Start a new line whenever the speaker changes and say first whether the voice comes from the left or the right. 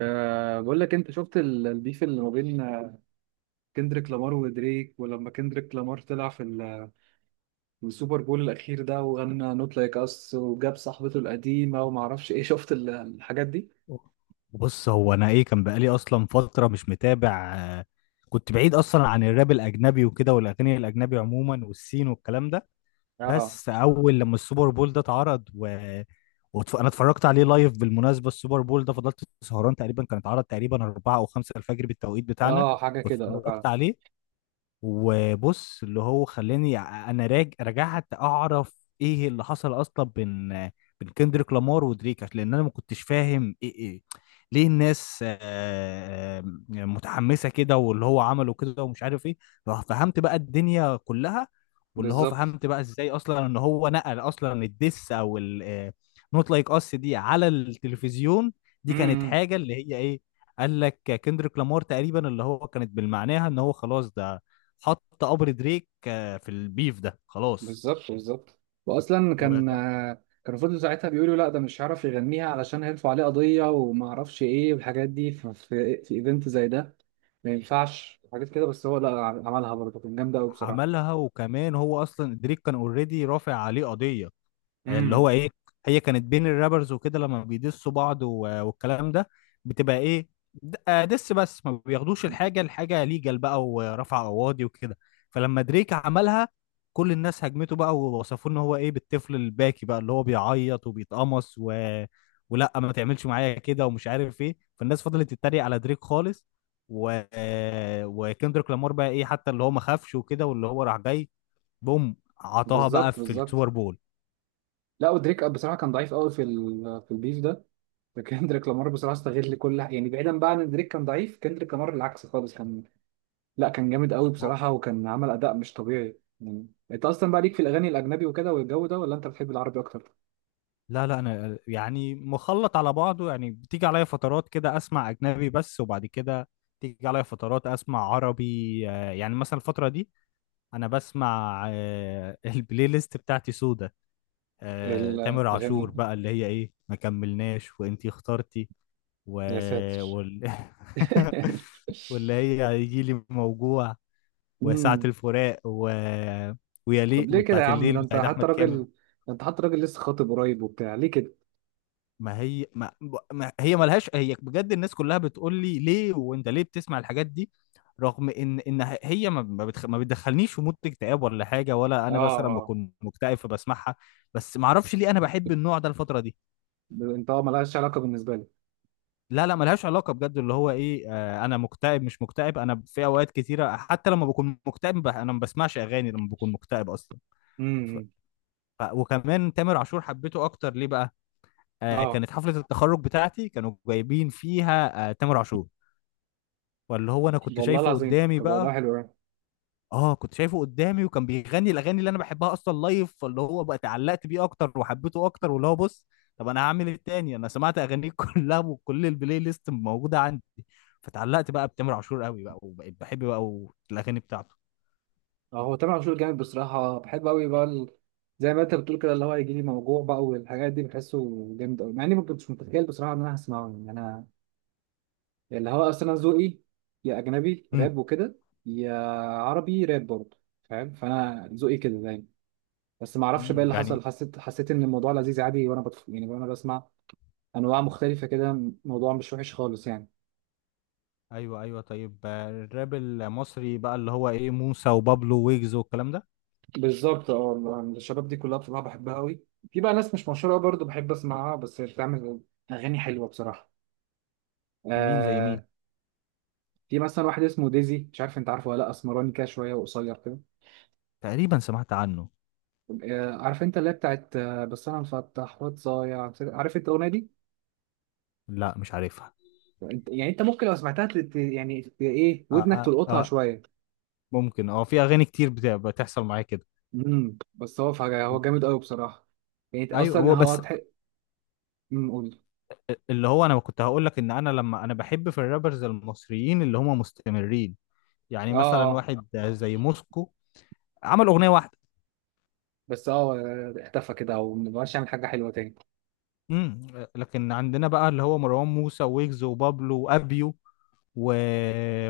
right: أه، بقول لك انت شفت البيف اللي ما بين كندريك لامار ودريك. ولما كندريك لامار طلع في السوبر بول الاخير ده وغنى نوت لايك اس وجاب صاحبته القديمه وما اعرفش ايه. شفت الحاجات دي.
left: بص هو انا ايه كان بقالي اصلا فتره مش متابع. كنت بعيد اصلا عن الراب الاجنبي وكده والاغاني الاجنبي عموما والسين والكلام ده.
right: اه،
left: بس اول لما السوبر بول ده اتعرض انا اتفرجت عليه لايف بالمناسبه، السوبر بول ده فضلت سهران تقريبا، كان اتعرض تقريبا 4 او 5 الفجر بالتوقيت بتاعنا
right: اه، حاجه كده، اه فعلا.
left: واتفرجت عليه. وبص اللي هو خلاني رجعت اعرف ايه اللي حصل اصلا بين بين كندريك لامار ودريك لان انا ما كنتش فاهم ايه ليه الناس آه، متحمسه كده واللي هو عمله كده ومش عارف ايه. ففهمت بقى الدنيا كلها واللي هو
right: بالظبط.
left: فهمت بقى ازاي اصلا ان هو نقل اصلا الدس او نوت لايك اس دي على التلفزيون. دي كانت
right: امم.
left: حاجه اللي هي ايه، قال لك كندريك لامار تقريبا اللي هو كانت بالمعناها ان هو خلاص ده حط قبر دريك في البيف ده خلاص.
right: بالظبط، بالظبط. واصلا كان،
left: وكم
right: كانوا فضلوا ساعتها بيقولوا لا ده مش هيعرف يغنيها علشان هيرفعوا عليه قضيه وما اعرفش ايه والحاجات دي في ايفنت زي ده ما ينفعش حاجات كده. بس هو لا عملها برضه، كان جامده قوي.
left: عملها، وكمان هو اصلا دريك كان اوريدي رافع عليه قضيه اللي
right: بصراحه.
left: هو ايه. هي كانت بين الرابرز وكده لما بيدسوا بعض والكلام ده، بتبقى ايه، دس بس ما بياخدوش الحاجه ليجال بقى ورفع قواضي وكده. فلما دريك عملها كل الناس هجمته بقى ووصفوه ان هو ايه، بالطفل الباكي بقى اللي هو بيعيط وبيتقمص ولا ما تعملش معايا كده ومش عارف ايه، فالناس فضلت تتريق على دريك خالص. و... آه، وكندريك لامار بقى ايه، حتى اللي هو ما خافش وكده واللي هو راح جاي بوم عطاها بقى
right: بالظبط،
left: في
right: بالظبط.
left: السوبر بول.
right: لا، ودريك بصراحه كان ضعيف قوي في في البيف ده. فكندريك لامار بصراحه استغل، كل يعني بعيدا بقى عن إن دريك كان ضعيف، كندريك لامار العكس خالص كان، لا كان جامد قوي بصراحه، وكان عمل اداء مش طبيعي. يعني انت اصلا بقى ليك في الاغاني الاجنبي وكده والجو ده، ولا انت بتحب العربي اكتر؟
left: لا لا انا يعني مخلط على بعضه، يعني بتيجي عليا فترات كده اسمع اجنبي بس، وبعد كده تيجي عليا فترات اسمع عربي. يعني مثلا الفترة دي انا بسمع البلاي ليست بتاعتي سودة. تامر عاشور
right: الاغاني.
left: بقى اللي هي ايه، ما كملناش وانتي اخترتي و...
right: يا ساتر.
left: وال... واللي هي هيجيلي موجوع وساعة
right: امم.
left: الفراق ويليق
right: طب ليه كده يا
left: وبتاعت
right: عم؟
left: الليل
right: ده انت
left: بتاعت
right: حتى
left: احمد كامل.
right: راجل، ده انت حتى راجل لسه خاطب قريب وبتاع، ليه كده؟
left: ما هي ما, ما هي ملهاش، هي بجد الناس كلها بتقول لي ليه وانت ليه بتسمع الحاجات دي، رغم ان هي ما بتدخلنيش في مود اكتئاب ولا حاجه، ولا
right: اه،
left: انا مثلا
right: اه.
left: بكون مكتئب فبسمعها، بس ما اعرفش ليه انا بحب النوع ده الفتره دي.
right: انت، اه ملهاش علاقه بالنسبه لي.
left: لا لا ملهاش علاقه بجد، اللي هو ايه آه، انا مكتئب مش مكتئب، انا في اوقات كتيره حتى لما بكون مكتئب انا ما بسمعش اغاني لما بكون مكتئب اصلا. ف...
right: امم.
left: وكمان تامر عاشور حبيته اكتر ليه بقى؟ آه
right: اه.
left: كانت حفله التخرج بتاعتي كانوا جايبين فيها آه تامر عاشور، فاللي هو انا كنت
right: والله
left: شايفه
right: العظيم،
left: قدامي
right: طب والله
left: بقى.
right: حلو أوي.
left: اه كنت شايفه قدامي وكان بيغني الاغاني اللي انا بحبها اصلا لايف، فاللي هو بقى اتعلقت بيه اكتر وحبيته اكتر. واللي هو بص، طب انا هعمل ايه تاني؟ انا سمعت اغانيه كلها وكل البلاي ليست موجوده عندي، فتعلقت بقى بتامر عاشور قوي بقى وبقيت بحب بقى الاغاني بتاعته.
right: اه، هو تامر عاشور جامد بصراحة، بحب أوي بقى زي ما أنت بتقول كده، اللي هو يجي لي موجوع بقى والحاجات دي، بحسه جامد أوي. مع إني ما كنتش متخيل بصراحة إن أنا هسمعه. يعني أنا، اللي هو أصلا أنا ذوقي، يا أجنبي
left: امم.
right: راب وكده، يا عربي راب برضه، فاهم. فأنا ذوقي كده دايما. بس ما أعرفش بقى
left: امم،
right: اللي
left: يعني.
right: حصل، حسيت، حسيت إن الموضوع لذيذ عادي، وأنا يعني وأنا بسمع أنواع مختلفة كده، الموضوع مش وحش خالص يعني.
left: ايوه ايوه طيب. الراب المصري بقى اللي هو ايه، موسى وبابلو ويجز والكلام ده،
right: بالظبط. اه، أنا الشباب دي كلها بصراحه بحبها قوي. في بقى ناس مش مشهوره برضه بحب اسمعها بس بتعمل اغاني حلوه بصراحه.
left: مين زي مين؟
right: آه. في مثلا واحد اسمه ديزي، مش عارف انت عارفه ولا لا، اسمراني كده شويه وقصير كده.
left: تقريبا سمعت عنه.
right: آه، عارف انت اللي هي بتاعت، بس انا مفتح واتضايع، عارف انت الاغنيه دي؟
left: لا مش عارفها.
right: انت يعني انت ممكن لو سمعتها يعني ايه،
left: آه
right: ودنك
left: آه
right: تلقطها
left: آه،
right: شويه.
left: ممكن اه، في اغاني كتير بتحصل معايا كده.
right: امم. بس هو فجأة هو
left: و-
right: جامد قوي بصراحه. يعني
left: ايوه
right: اصلا
left: هو
right: هو
left: بس،
right: امم، قول.
left: اللي هو انا كنت هقول لك ان انا لما انا بحب في الرابرز المصريين اللي هم مستمرين، يعني
right: اه،
left: مثلا
right: اه.
left: واحد زي موسكو عمل اغنيه واحده.
right: بس اه اختفى كده ومبقاش يعمل حاجه حلوه
left: امم. لكن عندنا بقى اللي هو مروان موسى ويجز وبابلو وابيو و...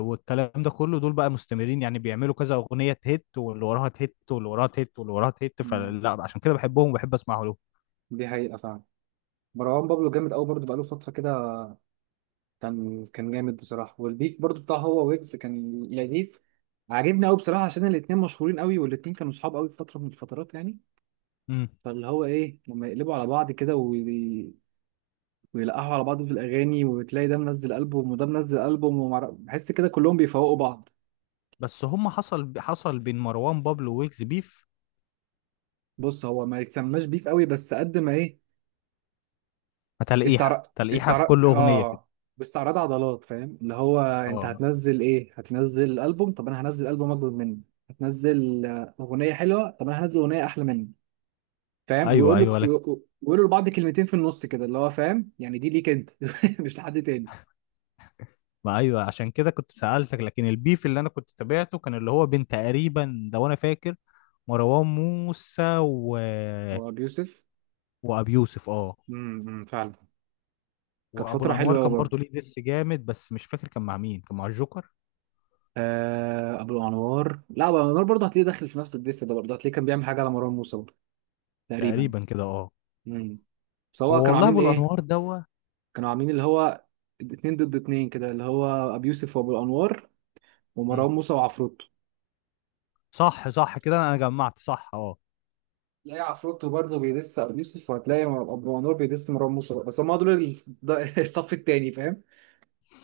left: والكلام ده كله، دول بقى مستمرين يعني بيعملوا كذا اغنيه تهت واللي وراها تهت واللي وراها تهت واللي وراها تهت،
right: تاني.
left: فلا عشان كده بحبهم وبحب اسمعه لهم.
right: دي حقيقة فعلا. مروان بابلو جامد أوي برضه، بقاله فترة كده. كان جامد بصراحة. والبيف برضه بتاع هو ويجز كان لذيذ، عاجبني أوي بصراحة، عشان الاتنين مشهورين أوي، والاتنين كانوا صحاب أوي في فترة من الفترات يعني.
left: امم.
right: فاللي هو إيه، لما يقلبوا على بعض كده ويلقحوا على بعض في الأغاني، وتلاقي ده منزل ألبوم وده منزل ألبوم، بحس كده كلهم بيفوقوا بعض.
left: بس هم حصل، حصل بين مروان بابلو ويجز بيف،
right: بص هو ما يتسماش بيف أوي، بس قد ما إيه، استعراض،
left: تلقيحة تلقيحة في
right: استعراض.
left: كل أغنية كده.
right: اه، باستعراض عضلات، فاهم. اللي هو انت
left: اه
right: هتنزل ايه، هتنزل البوم، طب انا هنزل البوم اكبر منه، هتنزل اغنيه حلوه، طب انا هنزل اغنيه احلى منه. فاهم.
left: أيوه
right: ويقول
left: أيوه
right: لك،
left: لك.
right: ويقولوا لبعض كلمتين في النص كده، اللي هو فاهم، يعني دي ليك انت. مش لحد تاني.
left: ما أيوه، عشان كده كنت سألتك. لكن البيف اللي أنا كنت تابعته كان اللي هو بين تقريبا لو أنا فاكر مروان موسى
right: هو ابو يوسف.
left: وأبي يوسف اه،
right: امم، أمم، فعلا. كانت
left: وأبو
right: فتره
left: الأنوار
right: حلوه قوي
left: كان
right: برضه.
left: برضو ليه ديس جامد، بس مش فاكر كان مع مين، كان مع الجوكر
right: آه، ابو انوار، لا ابو انوار برضه هتلاقيه داخل في نفس الديس ده، برضه هتلاقيه كان بيعمل حاجه على مروان موسى برضه تقريبا.
left: تقريبا كده اه.
right: امم. سواء
left: هو
right: كانوا
left: والله
right: عاملين
left: أبو
right: ايه،
left: الأنوار دوا.
right: كانوا عاملين اللي هو اتنين ضد اتنين كده، اللي هو أبي يوسف وأبو الأنوار،
left: مم.
right: ومروان موسى وعفروتو.
left: صح صح كده، أنا جمعت صح اه.
right: تلاقي عفروتو برضه بيدس أبو يوسف، وهتلاقي أبو أنوار بيدس مروان موسى. بس هم دول الصف التاني، فاهم.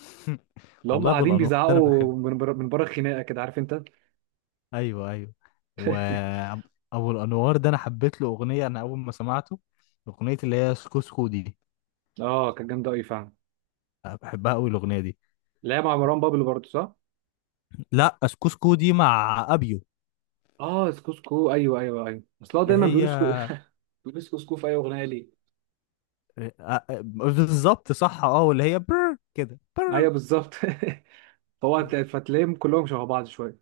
right: اللي هم
left: والله أبو
right: قاعدين
left: الأنوار ده أنا بحب،
right: بيزعقوا من بره، من بره الخناقة كده، عارف أنت.
left: ايوه ايوه، وابو الانوار ده انا حبيت له اغنيه، انا اول ما سمعته اغنيه اللي هي سكوسكو دي،
right: اه كانت جامدة أوي فعلا.
left: بحبها قوي الاغنيه دي.
right: اللي هي مع مروان بابلو برضه، صح؟
left: لا سكوسكو دي مع ابيو،
right: اه سكوسكو، ايوه ايوه ايوه، اصل هو
left: اللي
right: دايما
left: هي
right: بيقول سكو. بيقول سكوسكو في اي اغنيه ليه.
left: آه، بالظبط صح اه، واللي هي بر كده بر.
right: ايوه، بالظبط. فهو فتلاقيهم كلهم شبه بعض شويه.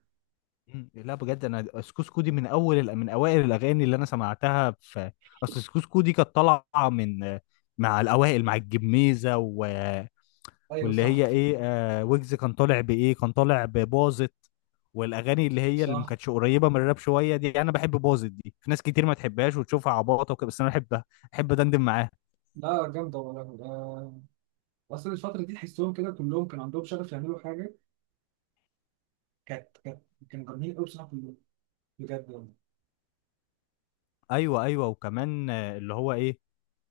left: مم. لا بجد انا سكوسكو دي من اول من اوائل الاغاني اللي انا سمعتها في، اصل سكوسكو دي كانت طالعه من مع الاوائل مع الجميزه
right: ايوه،
left: واللي هي
right: صح
left: ايه آه، ويجز كان طالع بايه، كان طالع بباظت. والاغاني اللي هي اللي ما
right: صح.
left: كانتش قريبه من الراب شويه دي انا بحب باظت دي، في ناس كتير ما تحبهاش وتشوفها عباطه وكده، بس انا بحبها، بحب دندن معاها.
right: لا جامدة والله. أصل الفترة دي تحسهم كده كلهم كان عندهم شغف يعملوا حاجة. كانت كانت كانوا جامدين أوي بصراحة كلهم، بجد يعني.
left: ايوه ايوه وكمان اللي هو ايه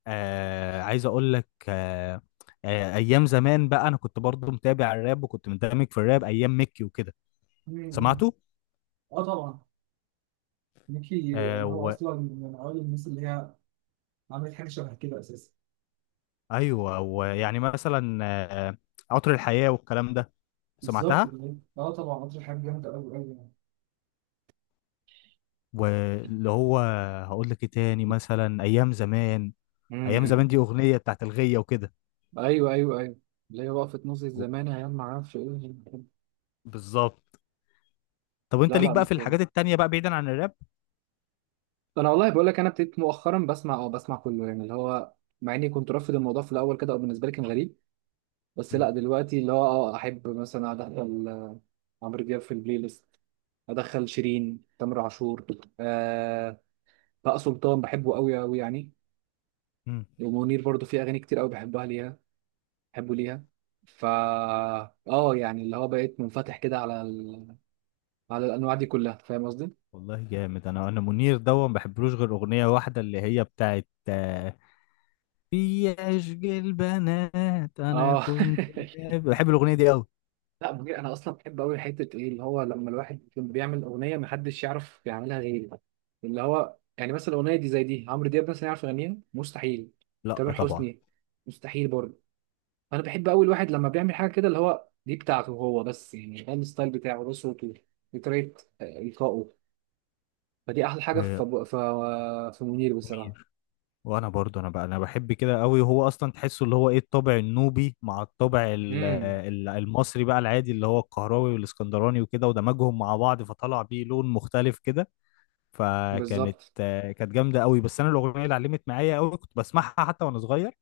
left: آه، عايز اقول لك آه، آه ايام زمان بقى انا كنت برضو متابع الراب وكنت مندمج في الراب ايام ميكي وكده،
right: مم.
left: سمعته.
right: أه طبعا. ميكي،
left: آه
right: أنا هو
left: و...
right: أصلا من أوائل الناس اللي هي عملت حاجة شبه كده أساسا.
left: ايوه، ويعني مثلا عطر الحياه والكلام ده،
right: بالظبط
left: سمعتها.
right: كده، أه طبعا، قطر حاجة جامدة أوي أوي يعني.
left: واللي هو هقول لك ايه تاني، مثلا ايام زمان، ايام زمان
right: امم.
left: دي اغنيه بتاعت الغيه وكده
right: ايوه ايوه ايوه، اللي هي وقفت نص
left: و-
right: الزمان، ايام ما اعرفش ايه.
left: بالظبط. طب انت
right: لا
left: ليك
right: لا،
left: بقى
right: مش
left: في
right: كامل.
left: الحاجات التانية بقى بعيدا عن الراب؟
right: انا والله بقول لك، انا ابتديت مؤخرا بسمع او بسمع كله يعني، اللي هو مع اني كنت رافض الموضوع في الاول كده، او بالنسبه لي كان غريب. بس
left: مم.
right: لا دلوقتي اللي هو اه احب مثلا ادخل عمرو دياب في البلاي ليست. ادخل شيرين، تامر عاشور، آه. بقى سلطان بحبه قوي قوي يعني.
left: مم.
right: ومنير برضو في اغاني كتير قوي بحبها ليها، بحبه ليها. فا، اه يعني اللي هو بقيت منفتح كده على على الانواع دي كلها، فاهم قصدي؟
left: والله جامد، انا انا منير دوا ما بحبلوش غير اغنيه واحده اللي هي بتاعت في عشق البنات، انا
right: اه.
left: كنت بحب الاغنيه دي قوي.
right: لا بجد، انا اصلا بحب قوي حته ايه، اللي هو لما الواحد يكون بيعمل اغنيه محدش يعرف يعملها غيري. اللي هو يعني مثلا الاغنيه دي، زي دي عمرو دياب مثلا يعرف يغنيها؟ مستحيل.
left: لا
right: تامر
left: طبعا.
right: حسني، مستحيل برضه. فانا بحب قوي الواحد لما بيعمل حاجه كده، اللي هو دي بتاعته هو بس، يعني ده الستايل بتاعه، ده صوته، دي طريقه القائه. فدي احلى حاجه في
left: آه،
right: في منير بصراحه.
left: منير، وانا برضو انا بقى انا بحب كده قوي، وهو اصلا تحسه اللي هو ايه، الطابع النوبي مع الطابع
right: امم.
left: المصري بقى العادي اللي هو القهراوي والاسكندراني وكده، ودمجهم مع بعض فطلع بيه لون مختلف كده، فكانت
right: بالظبط.
left: كانت جامده قوي. بس انا الاغنيه اللي علمت معايا قوي كنت بسمعها حتى وانا صغير،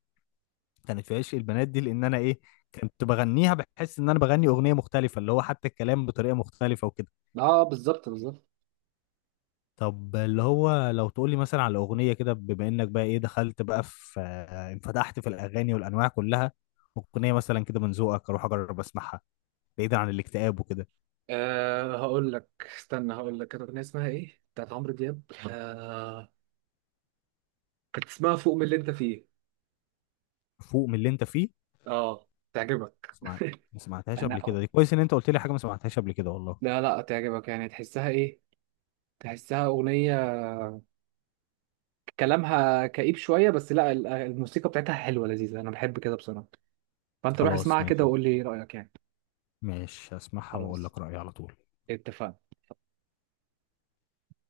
left: كانت في عشق البنات دي، لان انا ايه كنت بغنيها بحس ان انا بغني اغنيه مختلفه، اللي هو حتى الكلام بطريقه مختلفه وكده.
right: اه، بالظبط، بالظبط.
left: طب اللي هو لو تقولي مثلا على أغنية كده، بما إنك بقى إيه دخلت بقى في انفتحت في الأغاني والأنواع كلها، أغنية مثلا كده من ذوقك أروح أجرب أسمعها، بعيدا عن الاكتئاب وكده.
right: أه هقول لك، استنى هقول لك. كانت اغنيه اسمها ايه بتاعت عمرو دياب. أه، كانت اسمها فوق من اللي انت فيه.
left: فوق من اللي أنت فيه.
right: اه، تعجبك؟
left: اسمع، ما سمعتهاش قبل كده،
right: انا،
left: دي كويس إن أنت قلت لي حاجة ما سمعتهاش قبل كده والله.
right: لا لا، تعجبك يعني؟ تحسها ايه؟ تحسها اغنيه كلامها كئيب شويه، بس لا الموسيقى بتاعتها حلوه لذيذه، انا بحب كده بصراحه. فانت روح
left: خلاص
right: اسمعها كده
left: ماشي،
right: وقول لي رايك يعني.
left: ماشي هسمعها وأقول
right: خلاص،
left: لك رأيي على طول.
right: اتفقنا.